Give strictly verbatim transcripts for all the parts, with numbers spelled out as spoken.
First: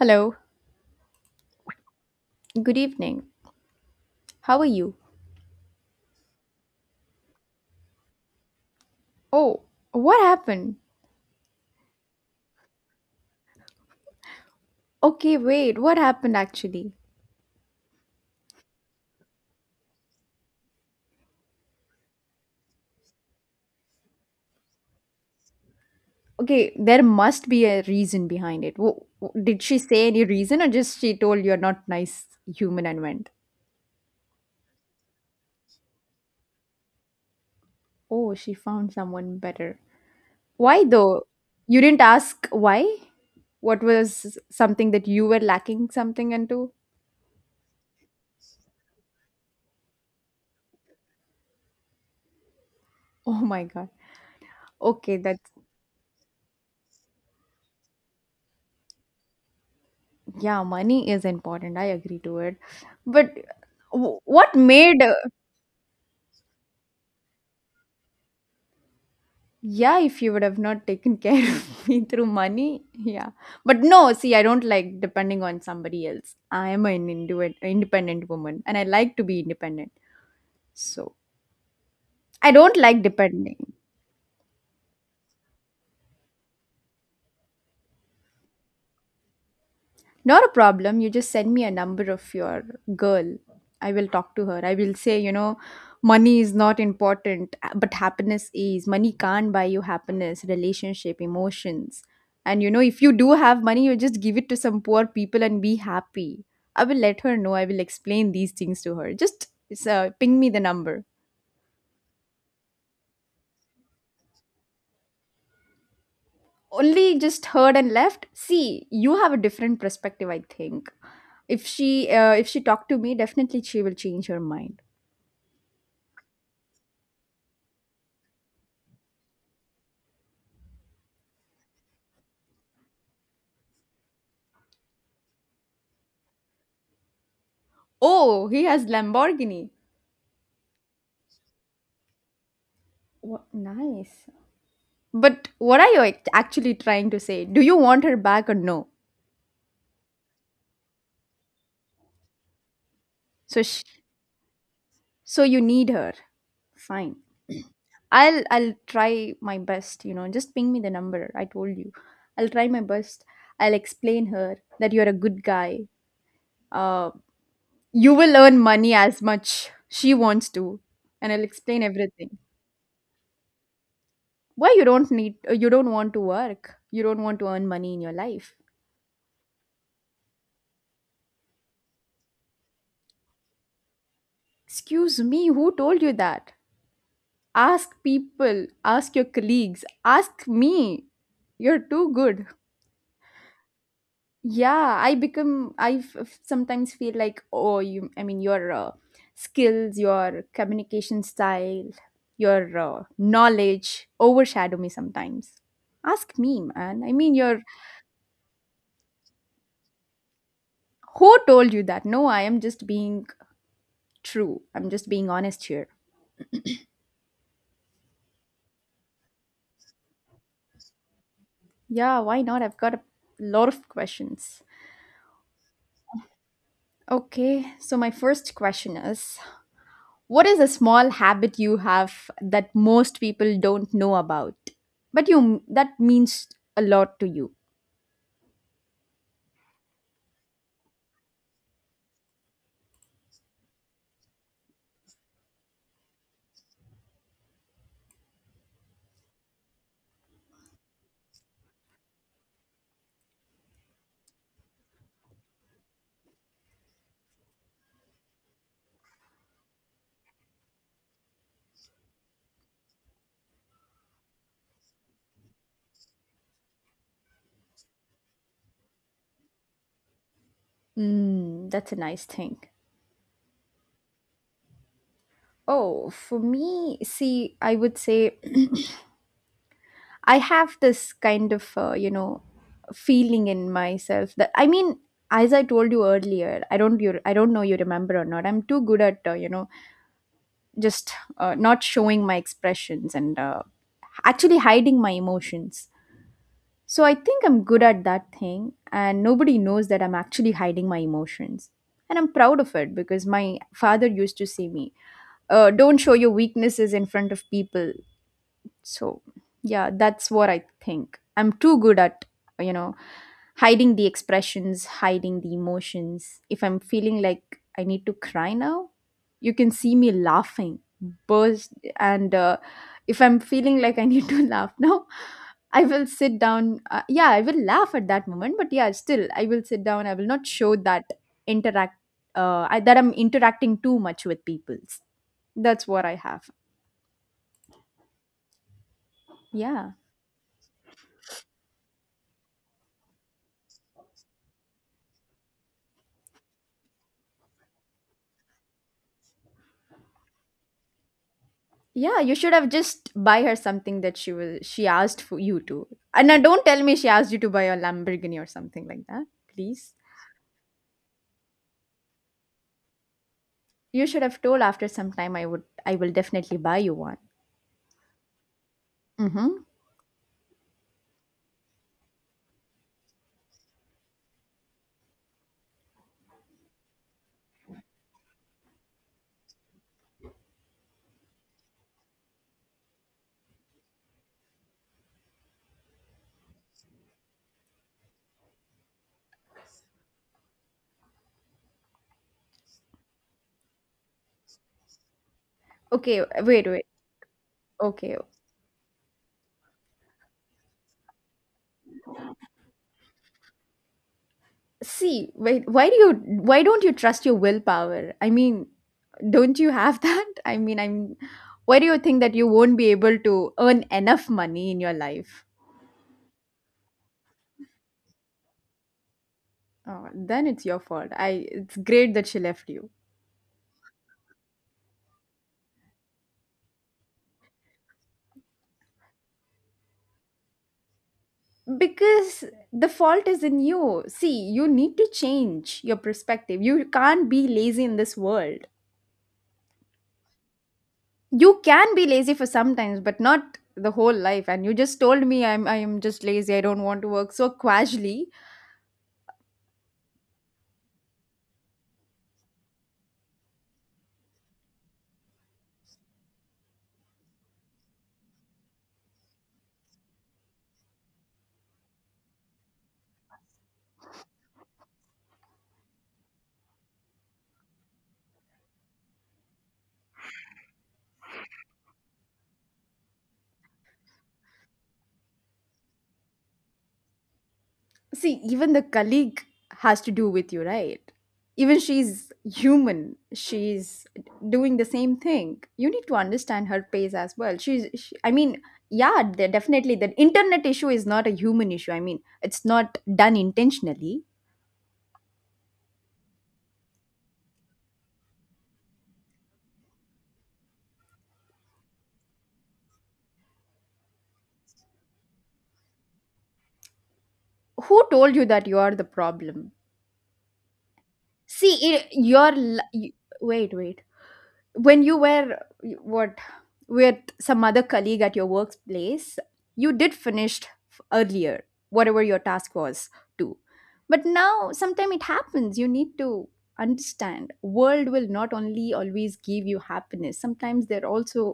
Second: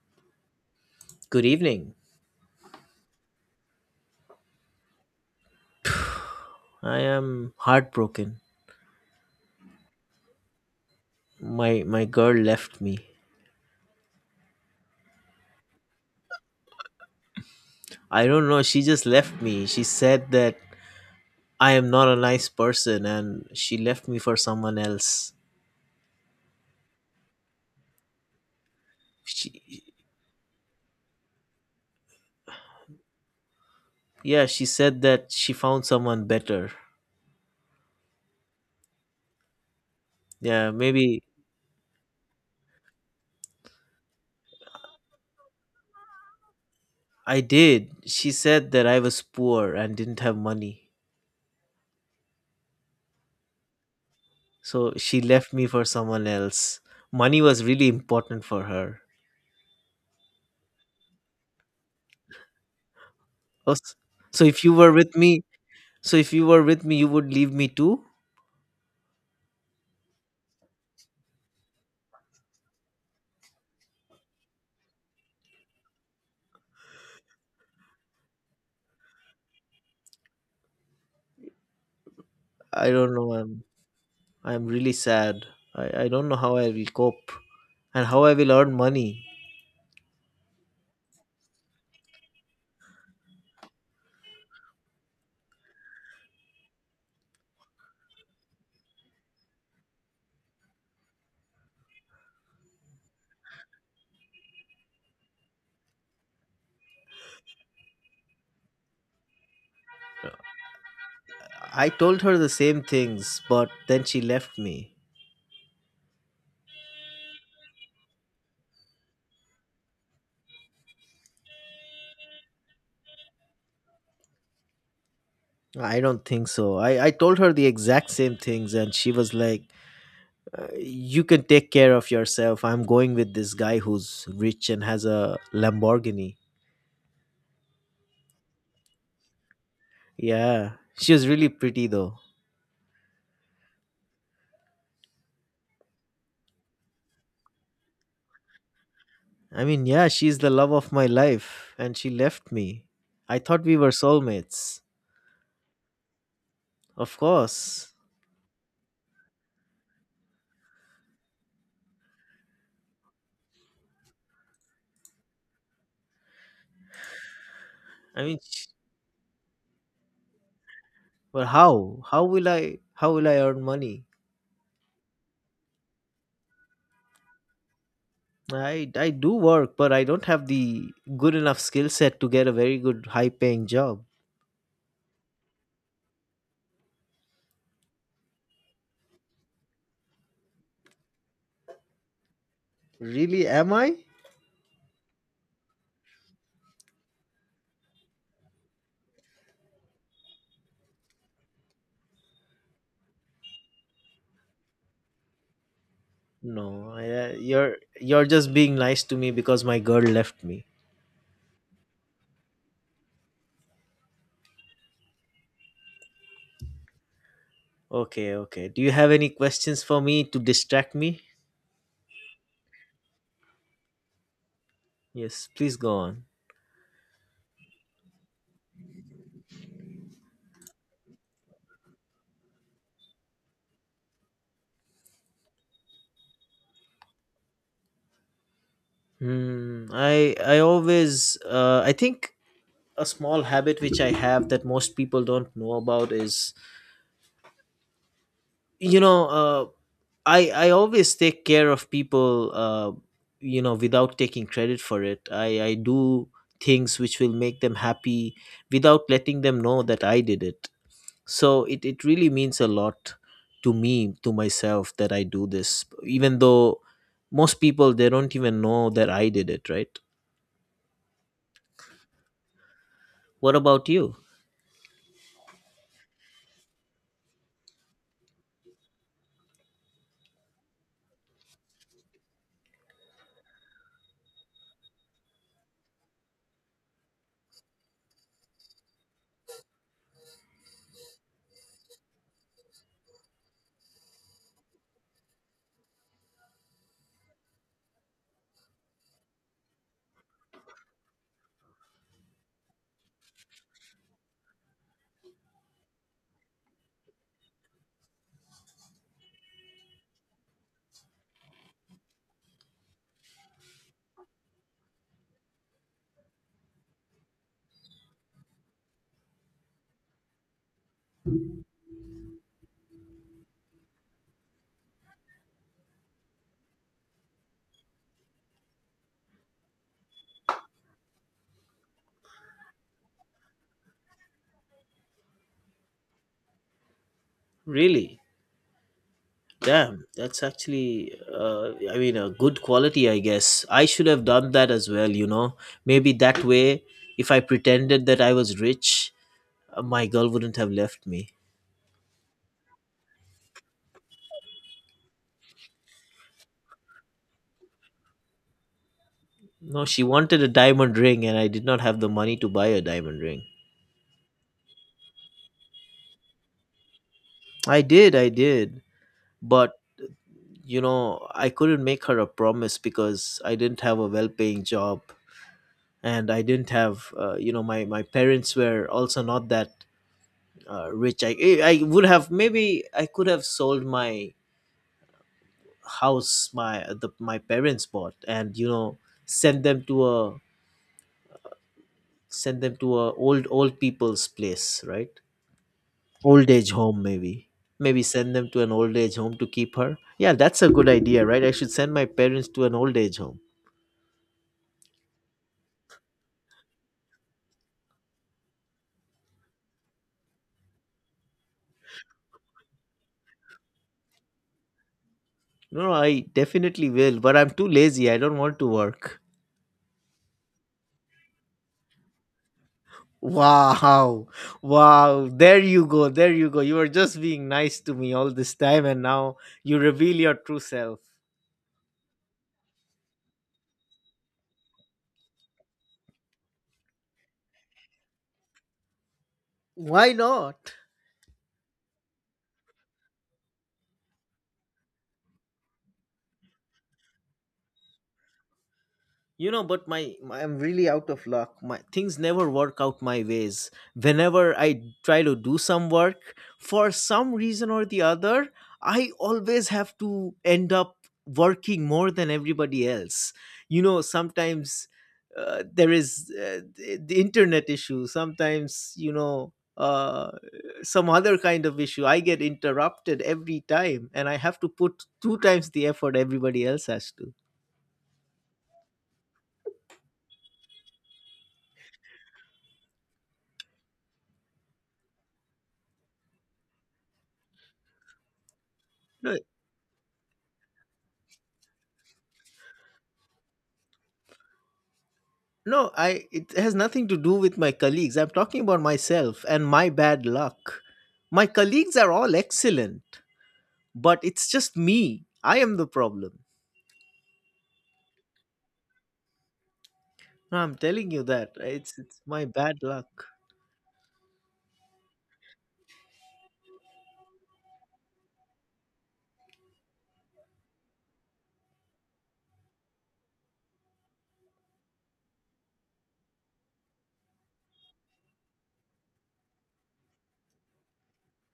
Hello. Good evening. Good evening. How are you? I am heartbroken. Oh, what happened? My my girl left me. Okay, wait. What happened actually? I don't know, she just left me. She said that I am not a nice person and she left me for someone else. Okay, there must be a reason behind it. Wh- wh- Did she She say any reason or just she told you're not nice human and went? Yeah, she said that she found someone better. Oh, she found someone better. Yeah, Why maybe though? You didn't ask why? What was something that you were lacking something into? I did. She said that I was poor and didn't have money. Oh my god. So Okay, she that's left me for someone else. Money was really important for her. yeah, money is important. I agree to it. But Oh, s- wh- So what if you were made with uh, me, so if you were with me, you would leave me too? Yeah, if you would have not taken care of me through money, yeah. But no, see, I don't like depending on somebody else. I am an indiv- independent woman and I like to be independent. So I don't I like don't know. I'm depending. I'm really sad. I, I don't know how I will cope and how I will earn money. Not a problem. You just send me a number of your girl. I will talk to her. I will say, you know, money is not important, uh, but happiness is. Money can't buy you happiness, relationship, emotions. And, you know, if you do have money, you just give it to some poor people and be happy. I will let her know. I will explain these things to her. Just uh, ping me the number. I told her the same things, but then she left me. Only just heard and left. See, you have a different perspective, I think. If she uh, if she talked to me, definitely she will change her mind. I don't think so. I, I told her the exact same things, and she was like, uh, you can take care of yourself. I'm going with this guy who's rich and has a Lamborghini. Oh, he has Lamborghini. Yeah, she was really pretty, though. What nice. But what are you act- actually trying to say? Do you want her back or no? I mean, yeah, she's the love of my life, and she left me. I So thought we sh- were soulmates. so you need her. Of Fine. course. I'll I'll try my best, you know. Just ping me the number. I told you. I'll try my best. I'll explain her that you're a good guy. Uh you I will mean, earn money as much she wants to and I'll but explain how? How everything. will I how will I earn money? Why you don't need you don't want to work. You don't want to earn money in your life. I I do work, but I don't have the good enough skill set to get a very good high paying job. Excuse me, who told you that? Ask people, ask your colleagues, ask me. You're too good. Really am I? Yeah, I become, I f- f- sometimes feel like, oh, you, I mean, your uh, skills, your communication style, your uh, knowledge overshadow me sometimes. Ask me, No, man. I, I uh, mean, you're, you're you're just being nice to me because my girl left me. who told you that? No, I am just being true. I'm just being honest here. Okay, okay. Do you have any questions for me to distract me? Yeah, why not? I've got a lot of questions. Yes, please go on. Okay, so my first question is, what is a small habit you have that most people don't know about? But you that means a lot to you. Hmm, I I always uh, I think a small habit which I have that most people don't know about is you know uh, i i always take care of people, uh, you know without taking credit for it. I i do things which will make them happy without letting them know that I did it. So it it really means a lot to me, to myself, that I do this even though most people, they don't even know that I did it, right? Mm, that's a nice thing. What about you? Oh, for me, see, I would say I have this kind of, uh, you know, feeling in myself that I mean, as I told you earlier, I don't you I don't know you remember or not. I'm too good at, uh, you know, just uh, not showing my expressions and uh, actually hiding my emotions. So I think I'm good at that thing, and nobody knows that I'm actually hiding my emotions. And I'm proud of it because my father used to say me, uh, "Don't show your weaknesses in front of people. So, yeah, that's what I think. I'm too good at, you know, hiding the expressions, hiding the emotions. If I'm feeling like I need to cry now, you can see me laughing, burst. And uh, if I'm feeling like I need to laugh now, I will sit down. Uh, yeah, I will laugh at that moment, but yeah, still, I will sit down. I will not show that interact uh, I, that I'm interacting too much with people. That's what I have. Really? Yeah. Damn, that's actually, uh, I mean, a good quality, I guess. I should have done that as well, you know. Maybe that way, if I pretended that I was rich, uh, my girl wouldn't have left me. Yeah, you should have just buy her something that she was she asked for you to. And now don't tell me she asked you to buy a Lamborghini or something like that, No, please. she wanted a diamond ring, and I did not have the money to buy a diamond ring. You should have told after some time I would I will definitely buy you one. I did, I did. Mm-hmm. But, you know, I couldn't make her a promise because I didn't have a well paying job. And I didn't have, uh, you know, my, my parents were also not that uh, rich. I, eh, I would have, maybe I could have sold my house my the my parents bought, and you know, send them to a send them to a old old people's place, right? Okay, Old wait, age wait. home maybe. Maybe Okay. send them to an old age home to keep her. Yeah, that's a good idea, right? I should send my parents to an old age home. See, wait, why do you why don't you trust your willpower? I mean, don't you have that? I mean, I'm Why do you think that you won't be able to earn enough money in your life? No, I definitely will, but I'm too lazy, I don't want to work. Oh, then it's your fault. I it's great that she left you. Wow. Wow. There you go. There you go. You were just being nice to me all this time and now you reveal your true self. Because the fault is in you, see, you need to change your perspective. You can't be lazy in this world. Why not? You can be lazy for sometimes but not the whole life, and you just told me i'm i'm just lazy, I don't want to work so casually. You know, but my, my, I'm really out of luck. My things never work out my ways. Whenever I try to do some work, for some reason or the other, I always have to end up working more than everybody else. You know, sometimes uh, there is, uh, the the internet issue sometimes, you know, uh, some other kind of issue. I get interrupted every time and I have to put two times the effort everybody else has to. See, even the colleague has to do with you, right? Even she's human. She's doing the same thing. You need to understand her pace as well. She's, she, I mean, yeah, No, de- definitely. The internet issue is not a human issue. I mean, it's not done intentionally. No, I, it has nothing to do with my colleagues. I'm talking about myself and my bad luck. My colleagues are all excellent, but it's just me. I am the problem. Who told you that you are the problem? No, I'm telling you that. See, It's i- it's my your bad li- you- luck. wait, wait. When you were what with some other colleague at your workplace, you did finished f- earlier whatever your task was too, but now sometime it happens. You need to understand world will not only always give you happiness, sometimes there also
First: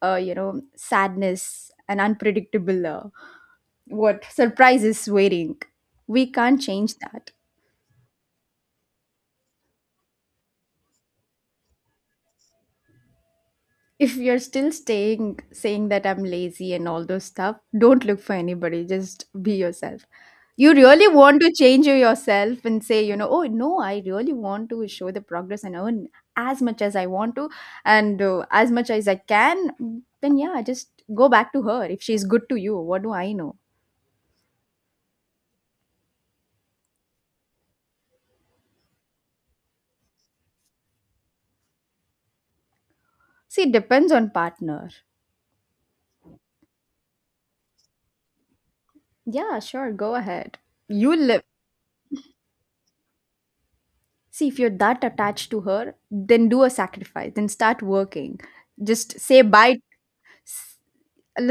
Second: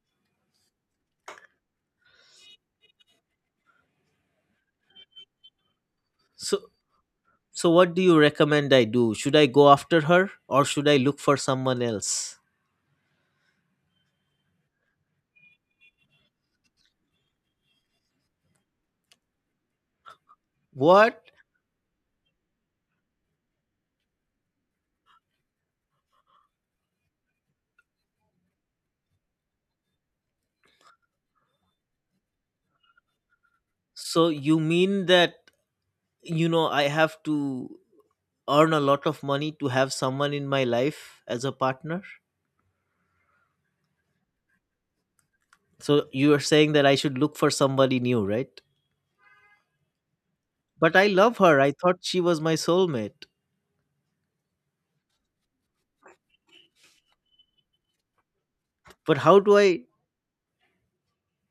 uh, you know sadness and unpredictable uh, what surprises waiting. We can't So change that. so what do you recommend I do? Should I go after her or should I look for someone else? If you're still staying saying that I'm lazy and all those stuff, don't look for anybody. Just be yourself. You really What? want to change yourself and say, you know, oh no, I really want to show the progress and earn as much as I want to and uh, as much as I can. Then yeah, just go back to her. If she's good to you, what do I know? So you mean that, you know, I have to earn a lot of money to have someone in my life as a partner? See, it depends on partner. So you are saying that I should look for somebody new, right? Yeah, sure, go ahead. But I You love live. her. I thought she was my soulmate. See, if you're that attached to her, then do a sacrifice. Then start working, But just how say do bye. I? S-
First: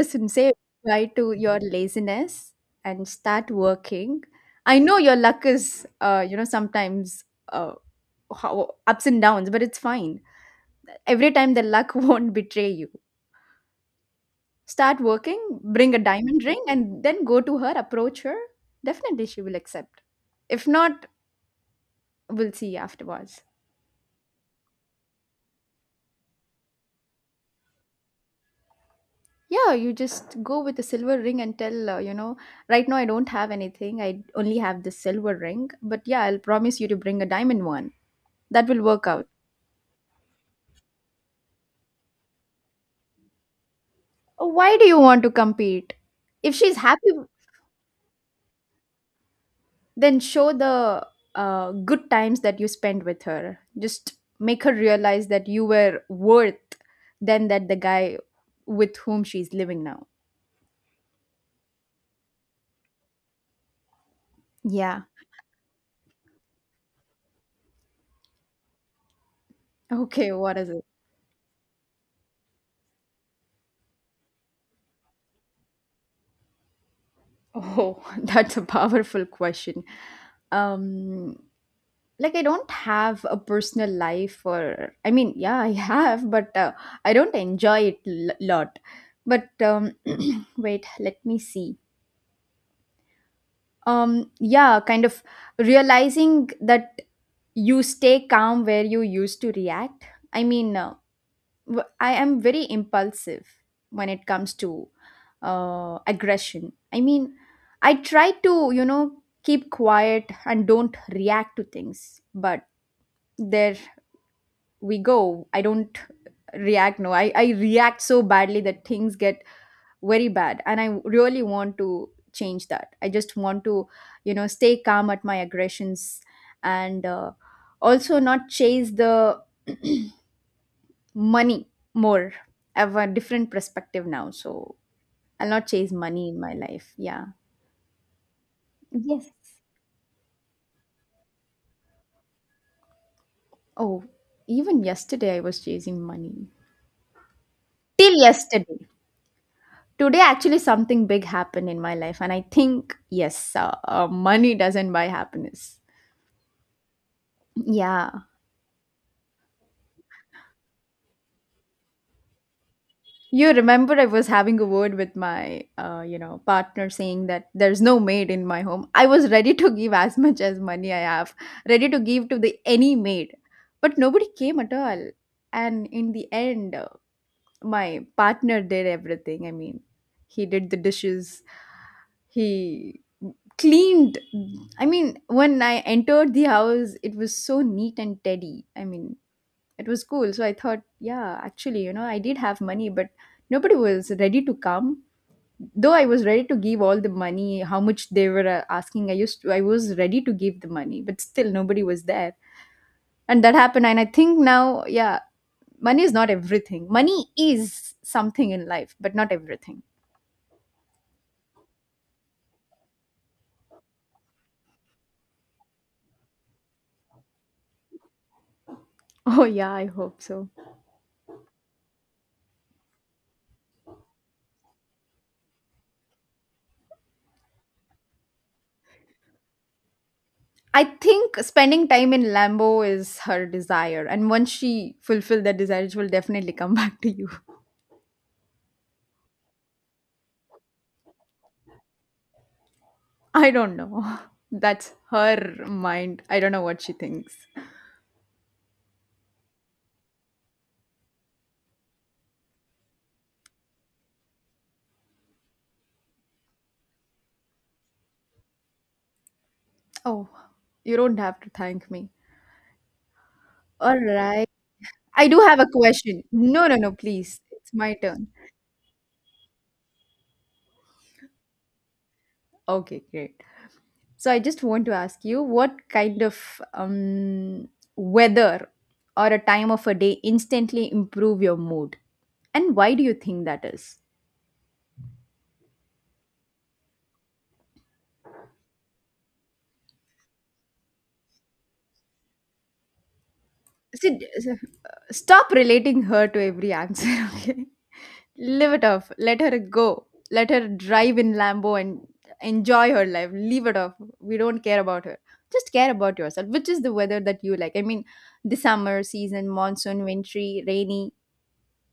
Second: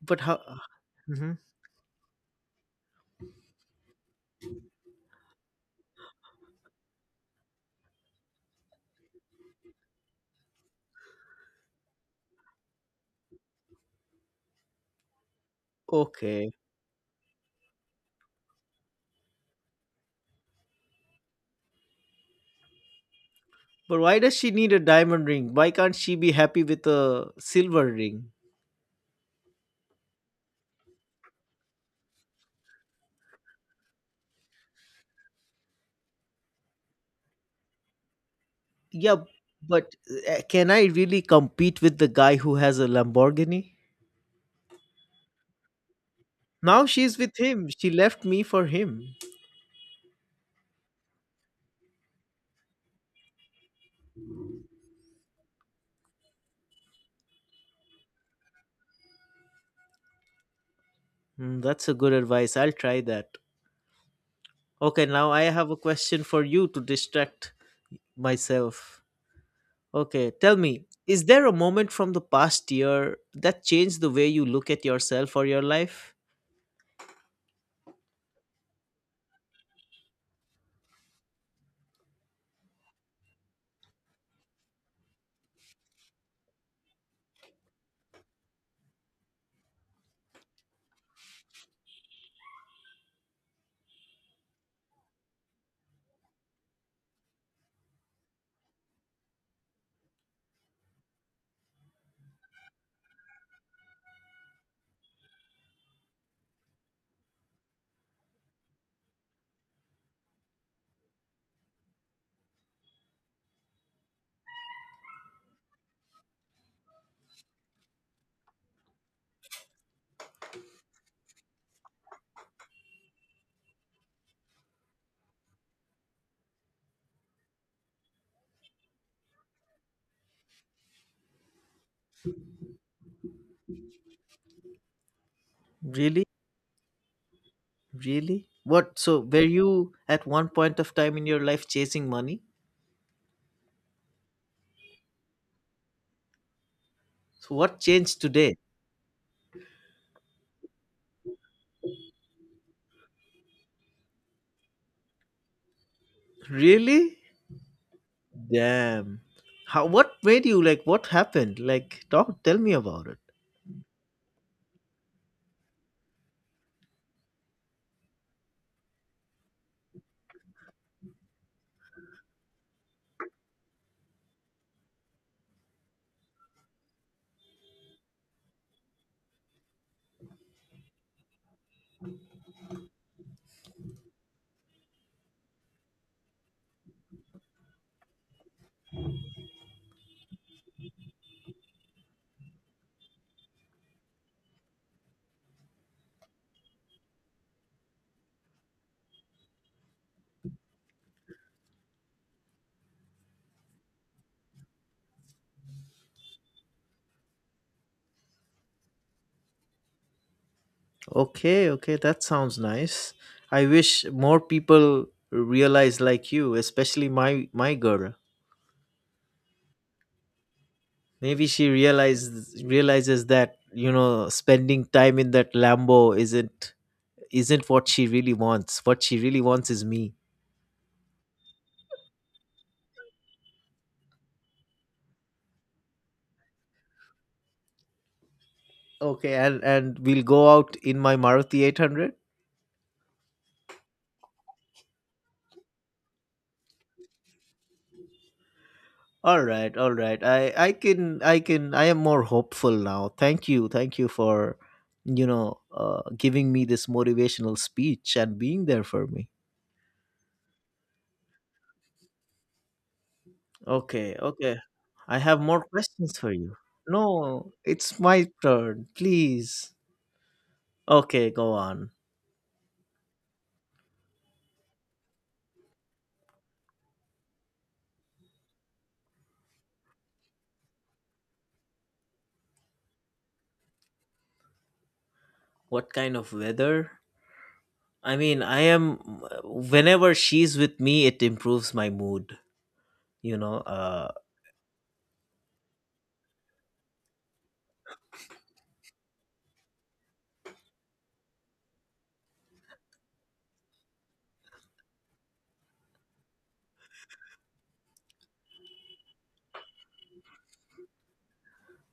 But how? say goodbye to Mhm. your laziness and start working. I know your luck is, uh, you know, sometimes uh, how, ups and downs, but it's fine. Every time the luck won't betray you. Start working, bring a diamond Okay. ring, and then go to her, approach her. Definitely, she will accept. If not, we'll see afterwards. But why does she need a diamond ring? Why can't she be happy with a silver ring? Yeah, you just go with the silver ring and tell, uh, you know, right now I don't have anything. I only have this silver ring. But yeah, I'll promise you to bring a diamond one. That will work Yeah, out. but uh, can I really compete with the guy who has a Lamborghini? Why do you want to compete? If she's Now happy, she's with him. She left me for him. then show the uh, good times that you spent with her. Just make her realize that you were worth than that the guy with whom she's living now. Hmm, that's a good advice. I'll try that. Yeah. Okay, now I have a question for you to distract myself. Okay, Okay, tell what is me, it? is there a moment from the past year that changed the way you look at yourself or your life? Oh, that's a powerful question. Um like, I don't have a personal life, or I mean, yeah, I have, but uh, I don't enjoy it a lot. But um wait, let me see. Um, yeah, kind of realizing that you stay calm where you used to react. I mean uh, w- I am very impulsive when it comes to uh, aggression. I mean, I try to, you know, keep quiet and don't react to things, but there we go. I don't react no I, I react so badly that things get very bad, and I really want to change that. I just want to, you know, stay calm at my aggressions, and uh, also not chase the money more. I have a different perspective now, so I'll not chase Really? money in my life, yeah. Really? What? So, were Yes. you at one point of time in your life chasing money? Oh, even yesterday I was chasing money. So, what Till changed today? yesterday. Today actually something big happened in my life, and I think yes, uh, uh, money doesn't buy happiness. Really? Yeah. Damn. How, what made you, like, what happened? Like, talk, tell me about it. You remember I was having a word with my, uh, you know, partner saying that there's no maid in my home. I was ready to give as much as money I have, ready to give to the any maid, but nobody came at all. And in the end, uh, my partner did everything. I mean, he did the dishes. He cleaned. I mean, when I entered the house, it was so neat and tidy. I mean, it was cool. So I thought, yeah, actually, you know, I did have money, but nobody was ready to come. Though I was ready to give all the money, how much they were uh, asking, I used to, I was ready to give the money, but still nobody was there. And that happened. And I think now, yeah, money is not everything. Money is something in life, but not everything. Okay, okay, that sounds nice. I wish more people realize like you, especially my my girl. Oh, yeah, I hope so. Maybe she realizes realizes that, you know, spending time in that Lambo isn't isn't what she really wants. What she really wants is me. I think spending time in Lambo is her desire. And once she fulfills that desire, she will definitely come back to you. Okay, and and we'll go out in my Maruti eight hundred. I don't know. That's her mind. I don't know what she thinks. All right, all right. I I can I can I am more hopeful now. Thank you, thank you for, you know uh, giving me this motivational speech and being there for me. Oh, you don't have to thank me. All Okay, right. okay. I I have do have more a questions question. for you. No, no, no, please. No, It's my it's my turn. turn. Please. Okay, go on. Okay, great. So I just want to ask you what kind of um, weather or a time of a day instantly improve your mood? And why do you think that is? What kind of weather? I mean, I am. Whenever she's with me, it improves my mood. You know, uh, Sid, stop relating her to every answer, okay? Live it off. Let her go. Let her drive in Lambo and enjoy her life. Leave it off. We don't care about her. Just care about yourself, which is the weather that you like. I mean, the summer season, monsoon, wintry, rainy.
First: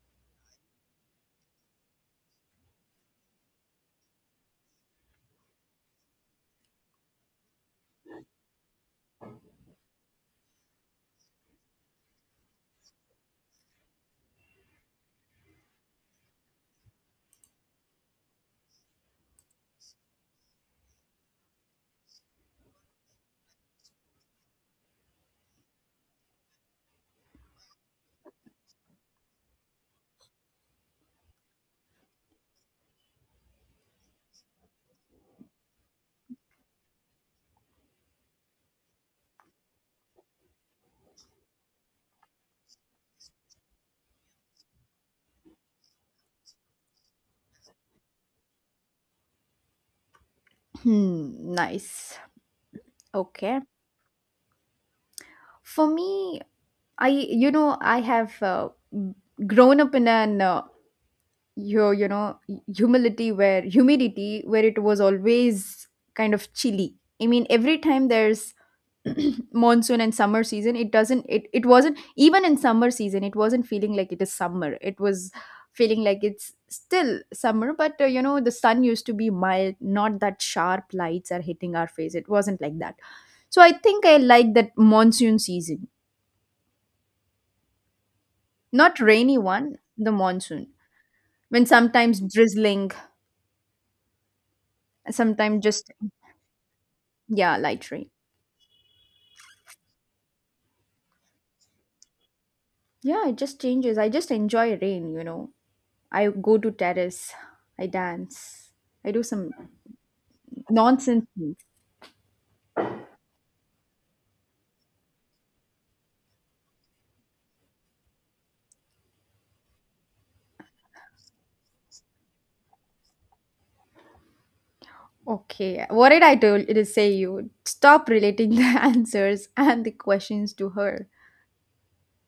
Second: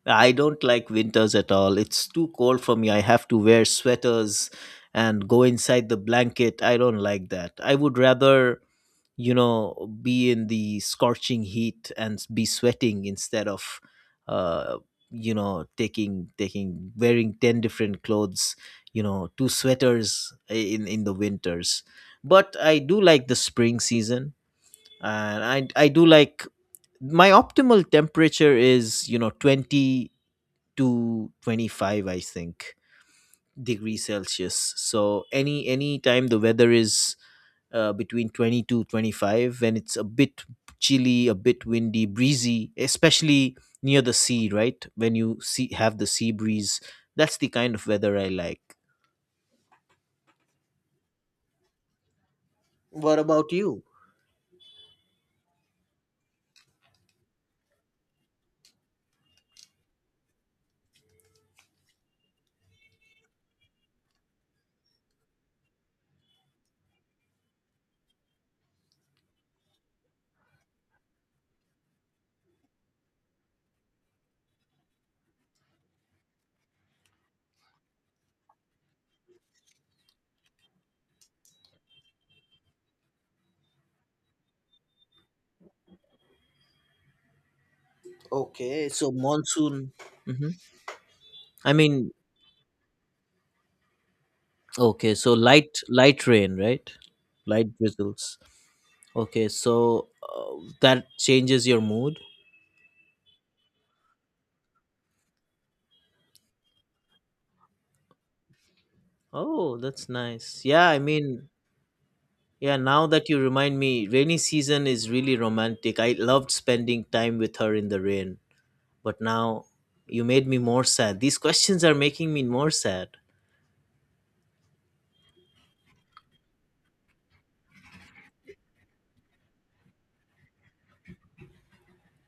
I don't like winters at all. It's too cold for me. I have to wear sweaters and go inside the blanket. I don't like that. I would rather, you know, be in the scorching heat and s- be sweating instead of uh you know, taking taking wearing ten different clothes, you know, two sweaters in in the winters. But I do like the spring season. And i i do like, my optimal temperature is, you know, twenty to twenty-five, I think, degrees Celsius. So any any time the weather is, uh, between twenty to twenty-five, when it's a bit chilly, a bit windy, breezy, especially near the sea, right? When you see, have the sea breeze, that's the kind of weather I like. Hmm, nice. What about Okay. you? For me, I you know I have uh, grown up in an uh, you you know humility where humidity where it was always kind of chilly. I mean, every time there's monsoon and summer season, it doesn't it, it wasn't even in summer season, it wasn't feeling like it is summer, it was feeling like it's still summer, but uh, you know, the sun used to be mild, not that sharp lights are hitting our face, it wasn't like that. So I think I like that monsoon season, Okay, not so rainy one, monsoon. the Hmm. monsoon, when I mean, sometimes drizzling, okay, so sometimes light, just light rain, right? yeah, Light light rain. drizzles. Okay, so uh, that changes your mood. Yeah, it just changes, I just enjoy rain, you know. I go to terrace, I dance, I do some Oh, that's nice. Yeah, I nonsense mean, means. yeah, now that you remind me, rainy season is really romantic. I loved spending time with her in the rain, but now you made me more sad. These questions are making me more sad. Okay, what did I told to say you? Stop relating the answers and the questions to her.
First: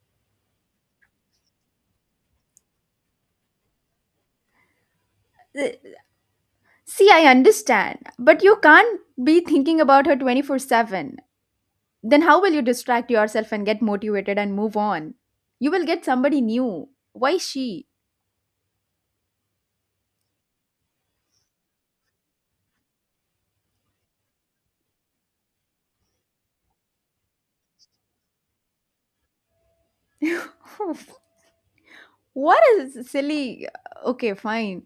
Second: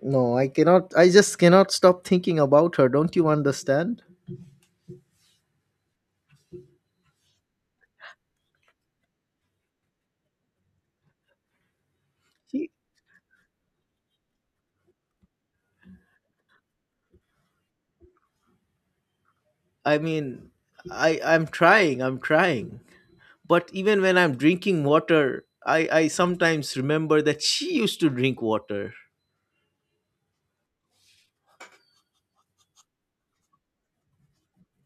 No, I cannot. I just cannot stop thinking about her. Don't you understand? Uh, See, I understand, but you can't be thinking about her twenty four seven. Then how will you See, distract yourself and get motivated and move on? You will get somebody new. Why she? I mean, I I'm trying, I'm trying. But even when I'm drinking water, I I sometimes remember that she used to drink water. Oof. What is silly? Okay, fine.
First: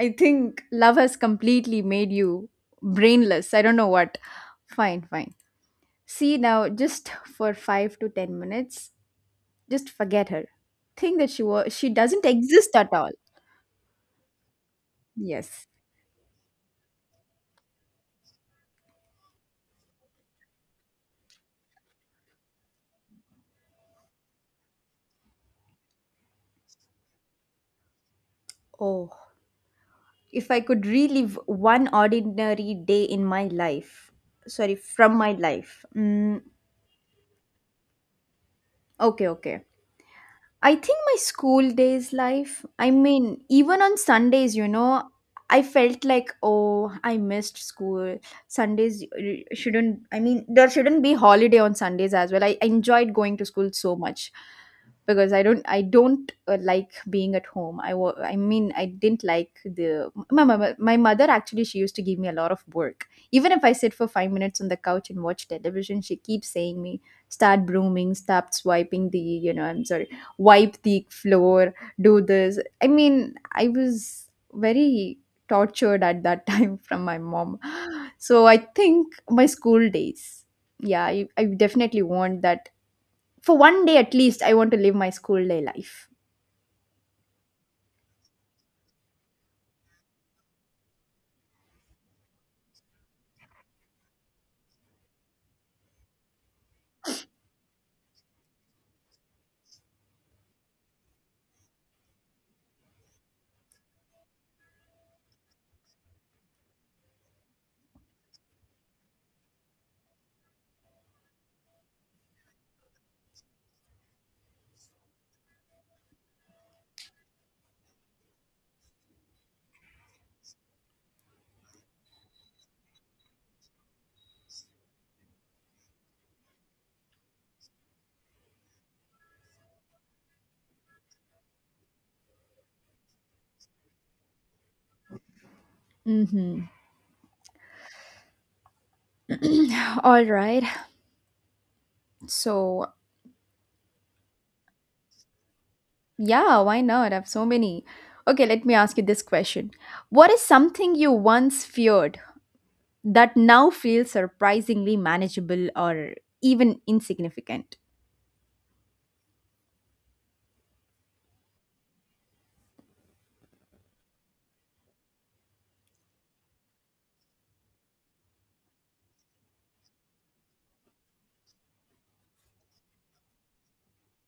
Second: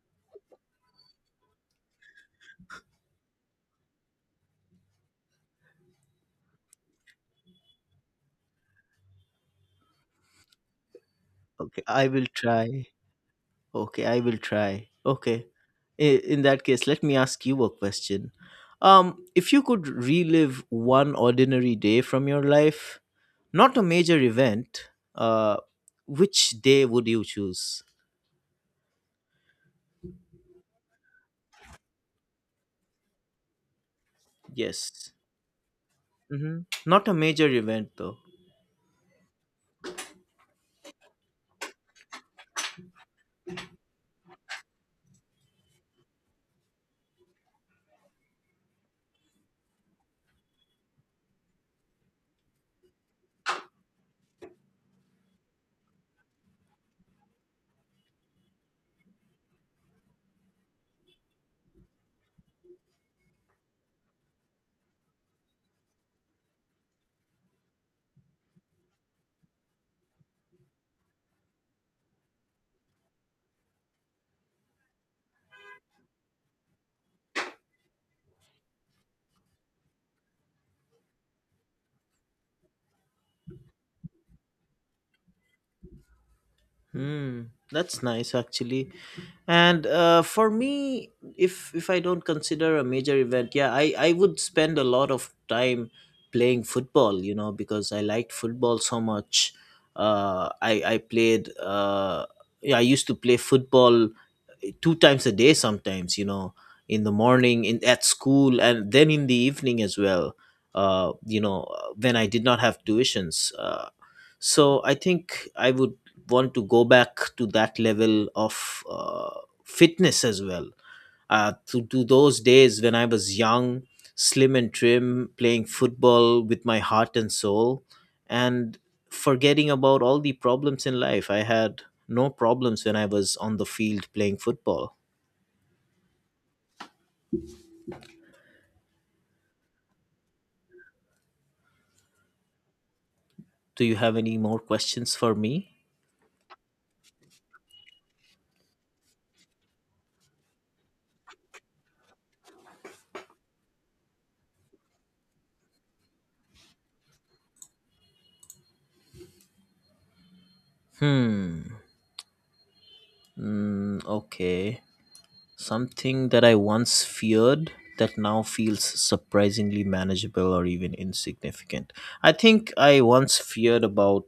I think love has completely made you brainless. I don't know what. Fine, fine. See now, just for five to ten minutes, just forget her. Think that she was Okay, she I doesn't will exist try. at all. Okay, I will try. Okay. Yes. I- In that case, let me ask you a question. Um, if you could relive one ordinary day from your life, not a major event, uh, which day would you choose? Oh, if I could relive one ordinary day in my life, sorry, Yes. from my life. Mm, Mm-hmm. Not a major event, though. okay, okay. I think my school days life, I mean, even on Sundays, you know, I felt like, oh, I missed school. Sundays uh, shouldn't, I mean, there shouldn't be holiday on Sundays as well. I, I enjoyed going to school so much because I don't, I don't uh, like being at home. I, wa- I mean, I didn't like the, my, my, my mother actually, she used to give me a lot of work. Even if I sit for five minutes on the couch and watch television, she keeps saying me, start brooming, start swiping the, you know, I'm sorry, wipe the floor, do this. I mean, I was very tortured at that time from my mom. So I think my school days. Yeah, I, I definitely want that. For one day at least, I want to live my school day life. Hmm, that's nice actually. And uh, for me, if if I don't consider a major event, yeah, I I would spend a lot of time playing football. You know, because I liked football so much. Uh, I I played. Uh, yeah, I used to play football, eh, two times a day sometimes, you know, in the morning, in at school, and then in the evening as well, uh, you know, when I did not have tuitions. Uh, so I think I would want to go back to that level of, uh, fitness as well, uh, to, to those days when I was young, slim and trim, playing football with my heart and soul, and forgetting about all the problems in life. I had no problems when I was on the field playing football. Mm-hmm. All right. So, Do you have any more questions for me? yeah, why not? I have so many. Okay, let me ask you this question. What is something you once feared that now feels surprisingly manageable or even insignificant? Hmm. Mm, okay. Something that I once feared that now feels surprisingly manageable or even insignificant. I think I once feared about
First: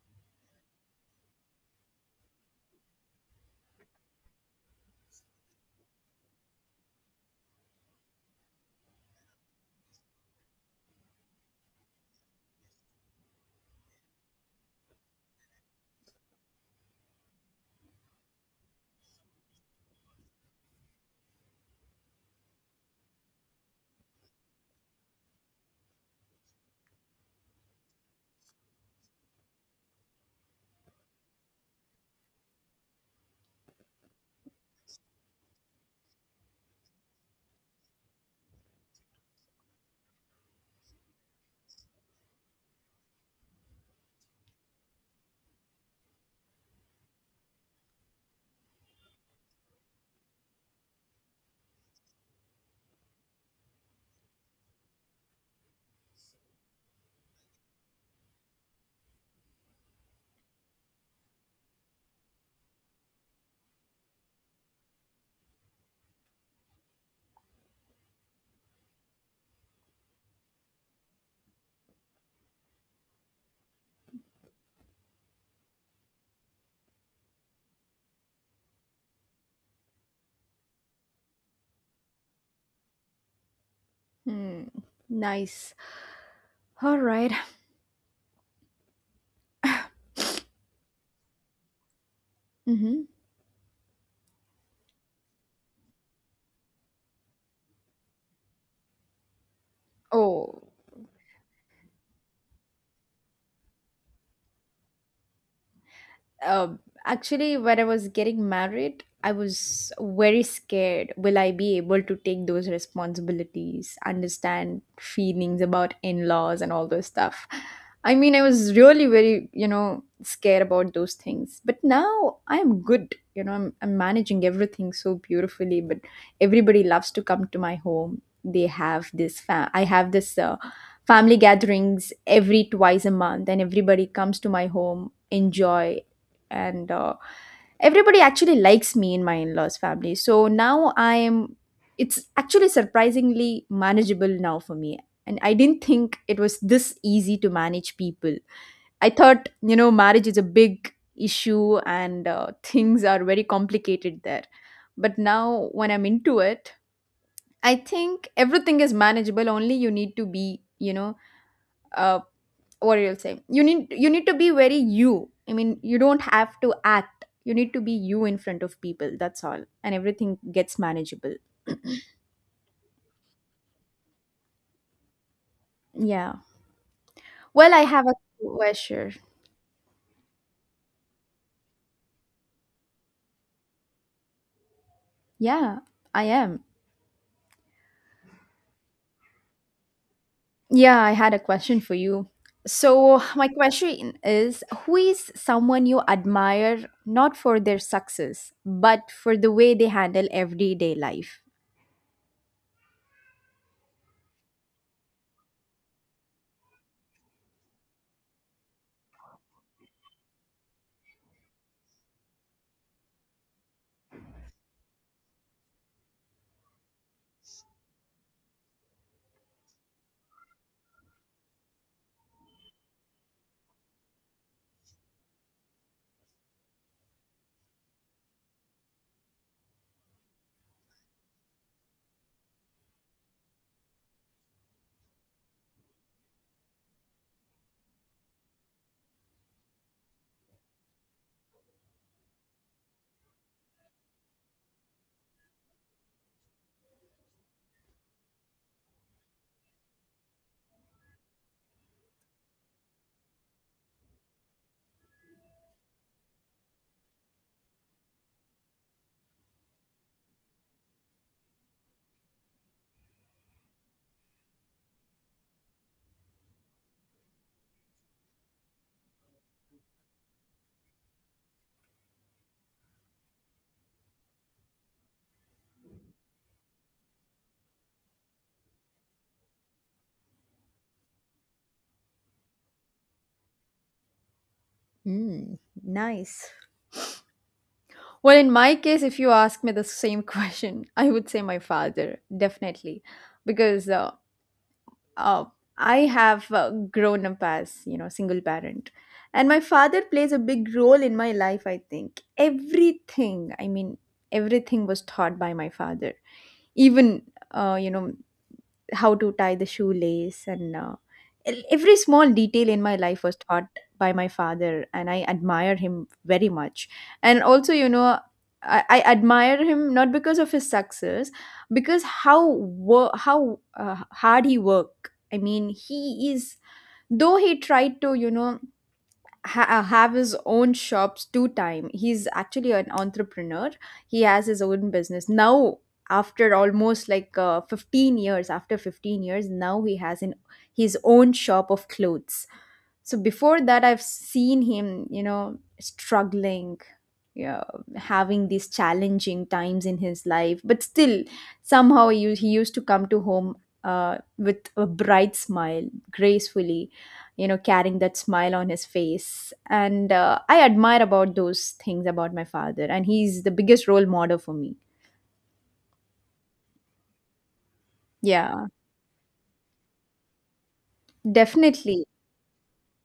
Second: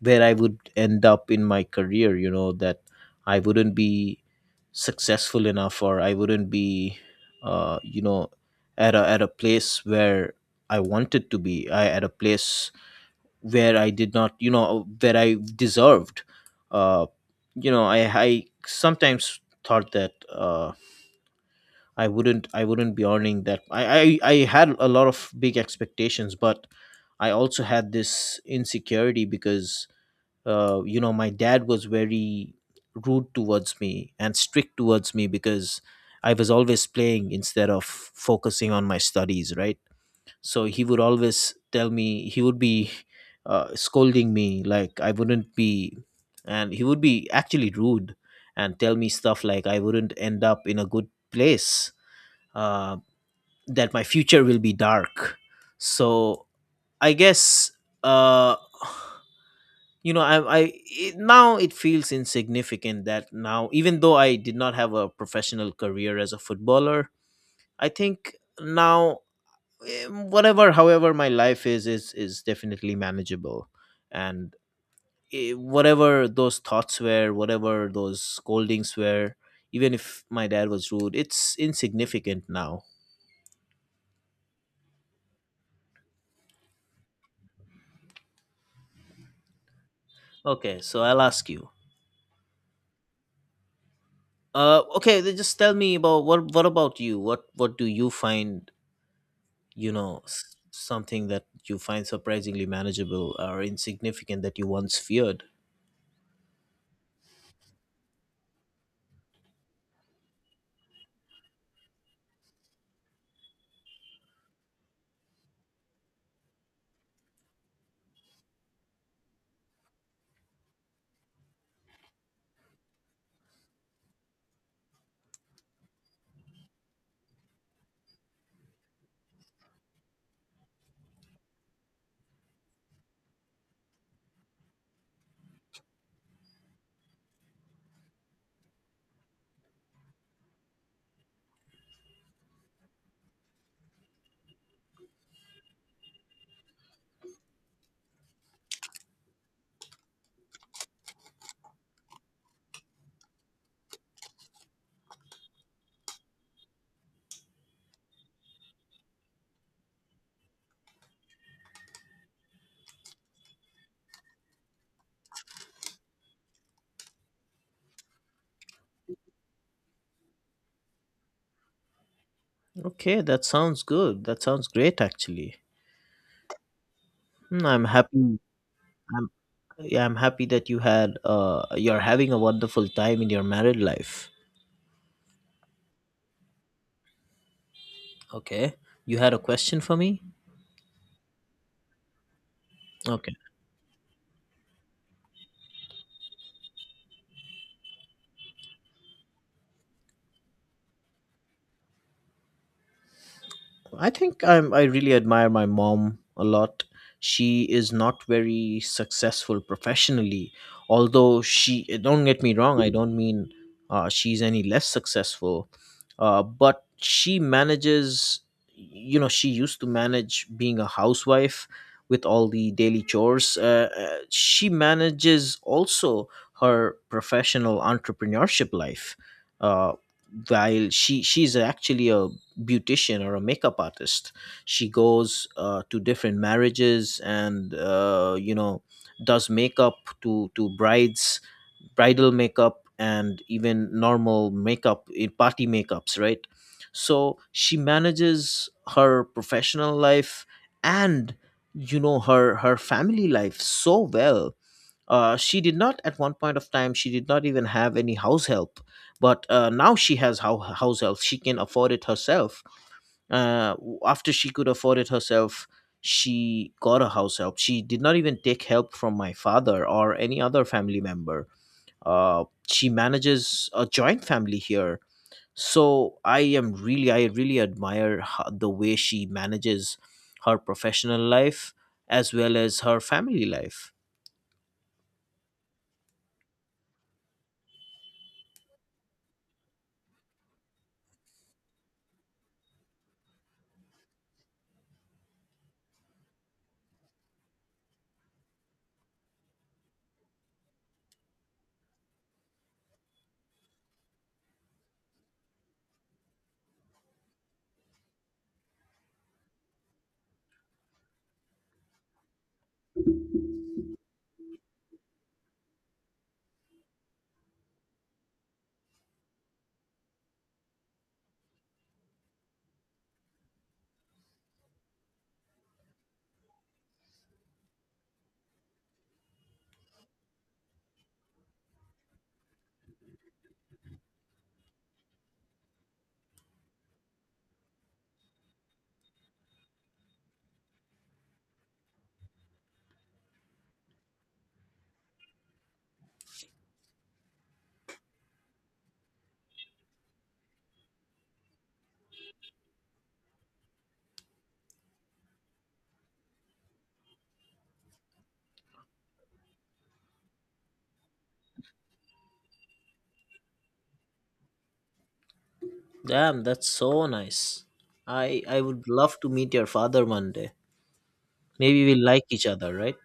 where I would end up in my career, you know, that I wouldn't be successful enough, or I wouldn't be, uh, you know, at a, at a place where I wanted to be, I, at a place where I did not, you know, where I deserved. Uh, you know, I, I sometimes thought that, uh, I wouldn't I wouldn't be earning that. I, I, I had a lot of big expectations, but I also had this insecurity because uh, you know, my dad was very rude towards me and strict towards me because I was always playing instead of focusing on my studies, right? So he would always tell me, he would be uh, scolding me like I wouldn't be, and he would be actually rude and tell me stuff like I wouldn't end up in a good place, uh, that my future will be dark. So I guess uh you know i i it, now it feels insignificant that now, even though I did not have a professional career as a footballer, I think now, eh, whatever, however my life is, is is definitely manageable. And eh, whatever those thoughts were, whatever those scoldings were, even if my dad was rude, it's insignificant now. Hmm. Nice. All right. Okay, so I'll ask you. Mm-hmm. Uh okay, then just tell me about what what about you, what what do you find, you know, s- Oh, something that you find surprisingly manageable or insignificant that you once feared? um, actually when I was getting married, I was very scared, will I be able to take those responsibilities, understand feelings about in-laws and all those stuff. I mean, I was really very, you know, scared about those things, but now I'm good, you know. i'm, I'm managing everything so beautifully, but everybody loves to come to my home. They have this fa- I have this uh, family gatherings every twice a month and everybody comes to my home enjoy. And uh, everybody actually likes me in my in-laws family, so now I am, it's actually surprisingly manageable now for me, and I didn't think it was this easy to manage people. I thought, you know, marriage is a big issue and uh, things are very complicated there, but now when I'm into it, I think everything is manageable, only you need to be, you know, uh, what you'll say, you need you need to be very you. I mean, you don't have to act, you need to be you in front of people, that's all, and everything gets manageable. Okay, that sounds good, that sounds great actually. Yeah, Hmm, well, I I'm have a happy. question. I'm Yeah, I'm happy that you had uh you're having a wonderful time in your married life. Yeah, I am. Okay, you had a question for me. Yeah, I had a question for you. So Okay. my question is, who is someone you admire, not for their success, but for the way they handle everyday life? I think I'm, I really admire my mom a lot. She is not very successful professionally, although she, don't get me wrong, I don't mean uh, she's any less successful, uh, but she manages, you know, she used to manage being a housewife with all the daily chores. Uh, uh, she manages also her professional entrepreneurship life. Uh, while she she's actually a beautician or a makeup artist, she goes uh, to different marriages and uh, you know, does makeup to to brides, bridal makeup and even normal makeup, eh, party makeups, right? So she manages her professional life and, you know, her her family life so well. Uh, she did not, at one point of time she did not even have any house help, but uh, now she has how house help, she can afford it herself. uh, After she could afford it herself, she got a house help. She did not even take help from my father or any other family member. Uh, she manages a joint family here. So I am really, I really admire ho- the way she manages her professional life as well as her family life. Mm, nice. Well, in my case, if you ask me the same question, I would say my father, definitely, because uh, uh, I have uh, grown up as you know single parent, and my father plays a big role in my life. I think everything, I mean, everything was taught by my father. Even uh, you know, how to tie the shoelace and uh, el- every small detail in my life was taught by my father, and I admire him very much. And also, you know, i, I admire him not because of his success, because how wo- how uh, hard he worked. I mean, he is, though he tried to, you know, ha- uh, have his own shops two time. He's actually an entrepreneur. He has his own business now after almost like uh, fifteen years. After fifteen years now he has an his own shop of clothes. So before that, I've seen him, you know, struggling, you know, having these challenging times in his life, but still somehow you, he used to come to home uh, with a bright smile, gracefully, you know, carrying that smile on his face. And uh, I admire about those things about my father, and he's the biggest role model for me. Damn, that's so nice. I I Yeah, would love to meet your father one day. Maybe we'll definitely. like each other, right?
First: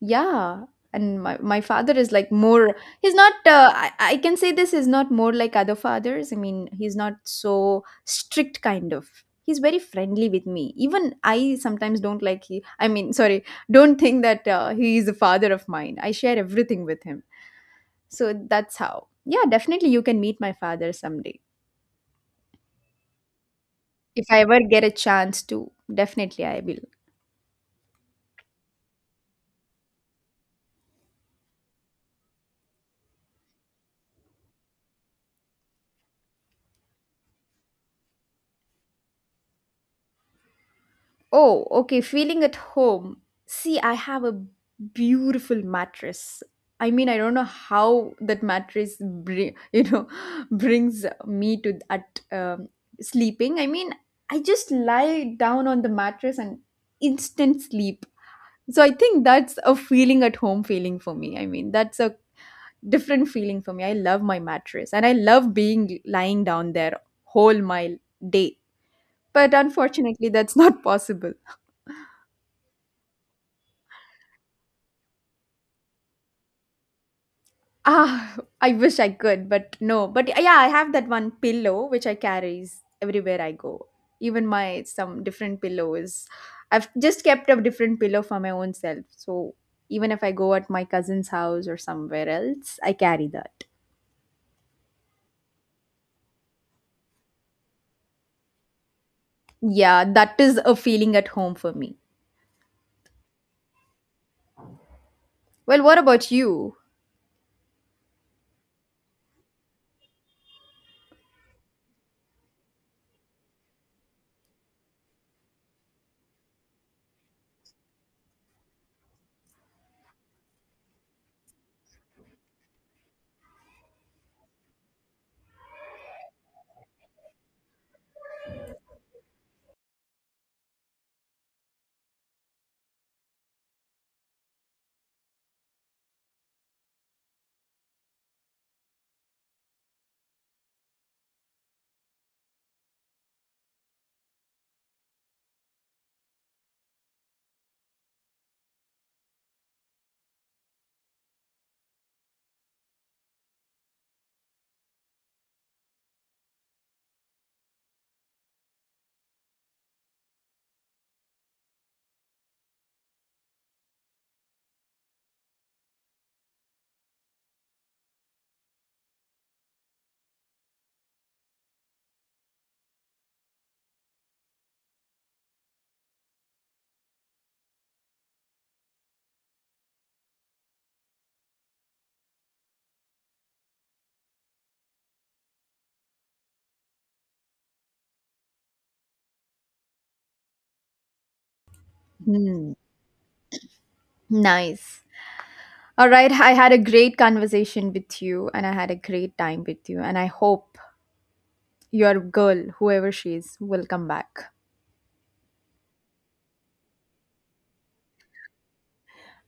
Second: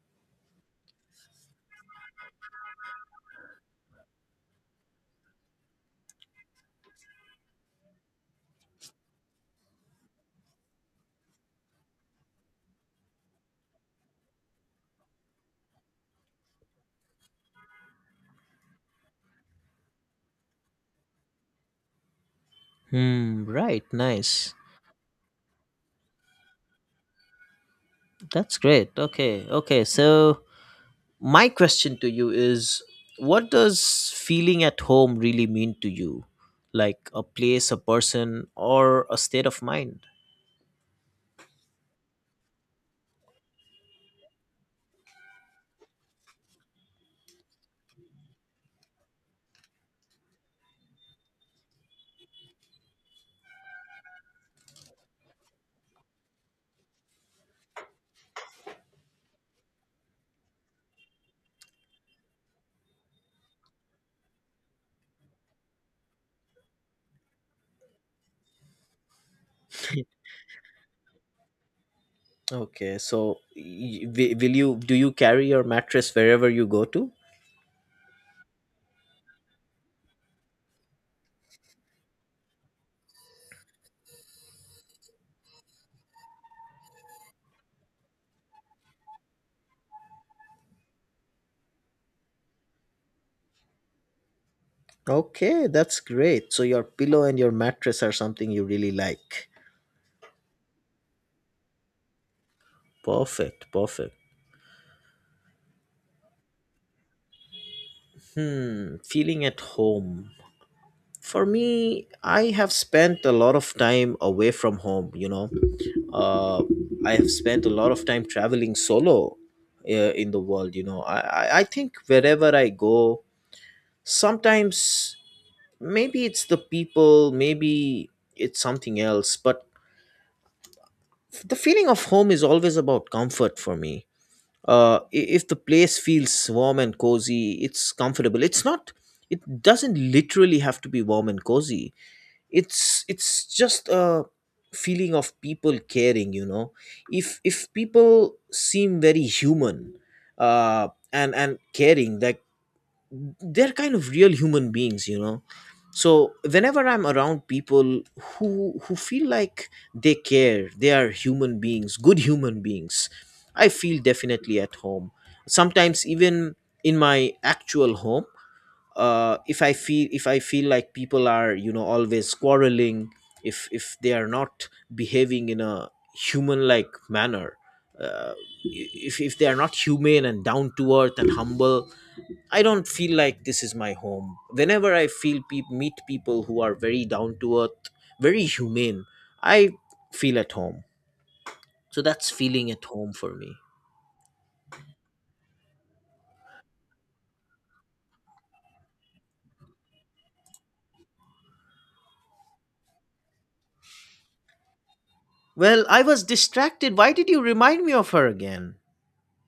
Yeah, and my, my father is like more, he's not, uh, I, I can say this is not more like other fathers. I mean, he's not so strict, kind of. He's very friendly with me. Even I sometimes don't like he, I mean, sorry, don't think that uh, he is a father of mine. I share everything with him. So that's how. Yeah, definitely you can meet my father someday. Hmm, right, If I nice. ever get a chance to, definitely I will. That's great. Okay. Okay. So, my question to you is, what does feeling at home really mean to you? Like a place, a person, or a state of mind? Oh, okay. Feeling at home. See, I have a beautiful mattress. I mean, I don't know how that mattress, bring, you know, brings me to at um, sleeping. I mean, I just lie down on the mattress and instant sleep. So I think that's a feeling at home feeling for me. I mean, that's a different feeling for me. I love my mattress and I love being lying down there whole my day. But unfortunately, that's not possible. Okay. So, y- wi- will you, do you carry your mattress wherever you go to? Ah, I wish I could, but no. But yeah, I have that one pillow which I carries everywhere I go. Even my some different pillows. I've just kept a different pillow for my own self. So even if I go at my cousin's house or somewhere else, I carry that. Okay, that's great. So your pillow and your mattress are something you really like. Yeah, that is a feeling at home for me. Perfect, perfect. Well, what about you? Hmm, feeling at home. For me, I have spent a lot of time away from home, you know. uh, I have spent a lot of time traveling solo uh, in the world. You know, I, I I think wherever I go, sometimes maybe it's the people, maybe it's something else, but f- the feeling of home is always about comfort for me. Uh, i- if the place feels warm and cozy, it's comfortable. It's not. It doesn't literally have to be warm and cozy, it's it's just a feeling of people caring, you know. if if people seem very human, uh and and caring, like they're kind of real human beings, you know. So whenever I'm around people who who feel like they care, they are human beings, good human beings, I feel definitely at home. Sometimes even in my actual home, uh, if I feel if I feel like people are, you know, always quarreling, if if they are not behaving in a human like manner, uh, if if they are not humane and down to earth and humble, I don't feel like this is my home. Whenever I feel peop meet people who are very down to earth, very humane, I feel at home. So that's feeling Hmm. at home for me. Nice. All right, I had a great conversation with you and I had a great time with you, and I hope your girl, whoever she is, will come back. Well, I was distracted. Why did you remind me of her again?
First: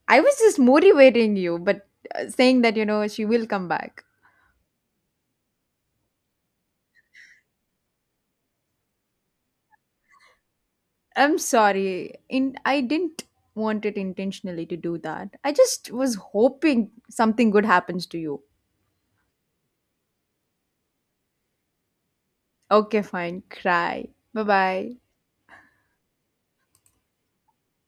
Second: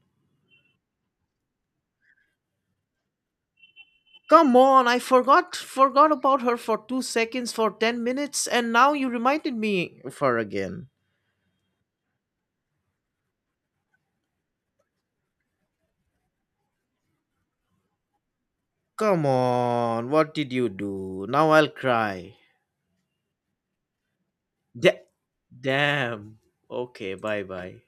I was just motivating you, but uh, saying that, you know, she will come back. Come on, I forgot forgot about her for two seconds, for ten minutes, and now you reminded me of her again. I'm sorry. In I didn't want it intentionally to do that. I just was hoping something good happens to you. Come on, what did you do? Now I'll cry. Okay, fine. Cry. Bye bye. Da- Damn. Okay, bye-bye.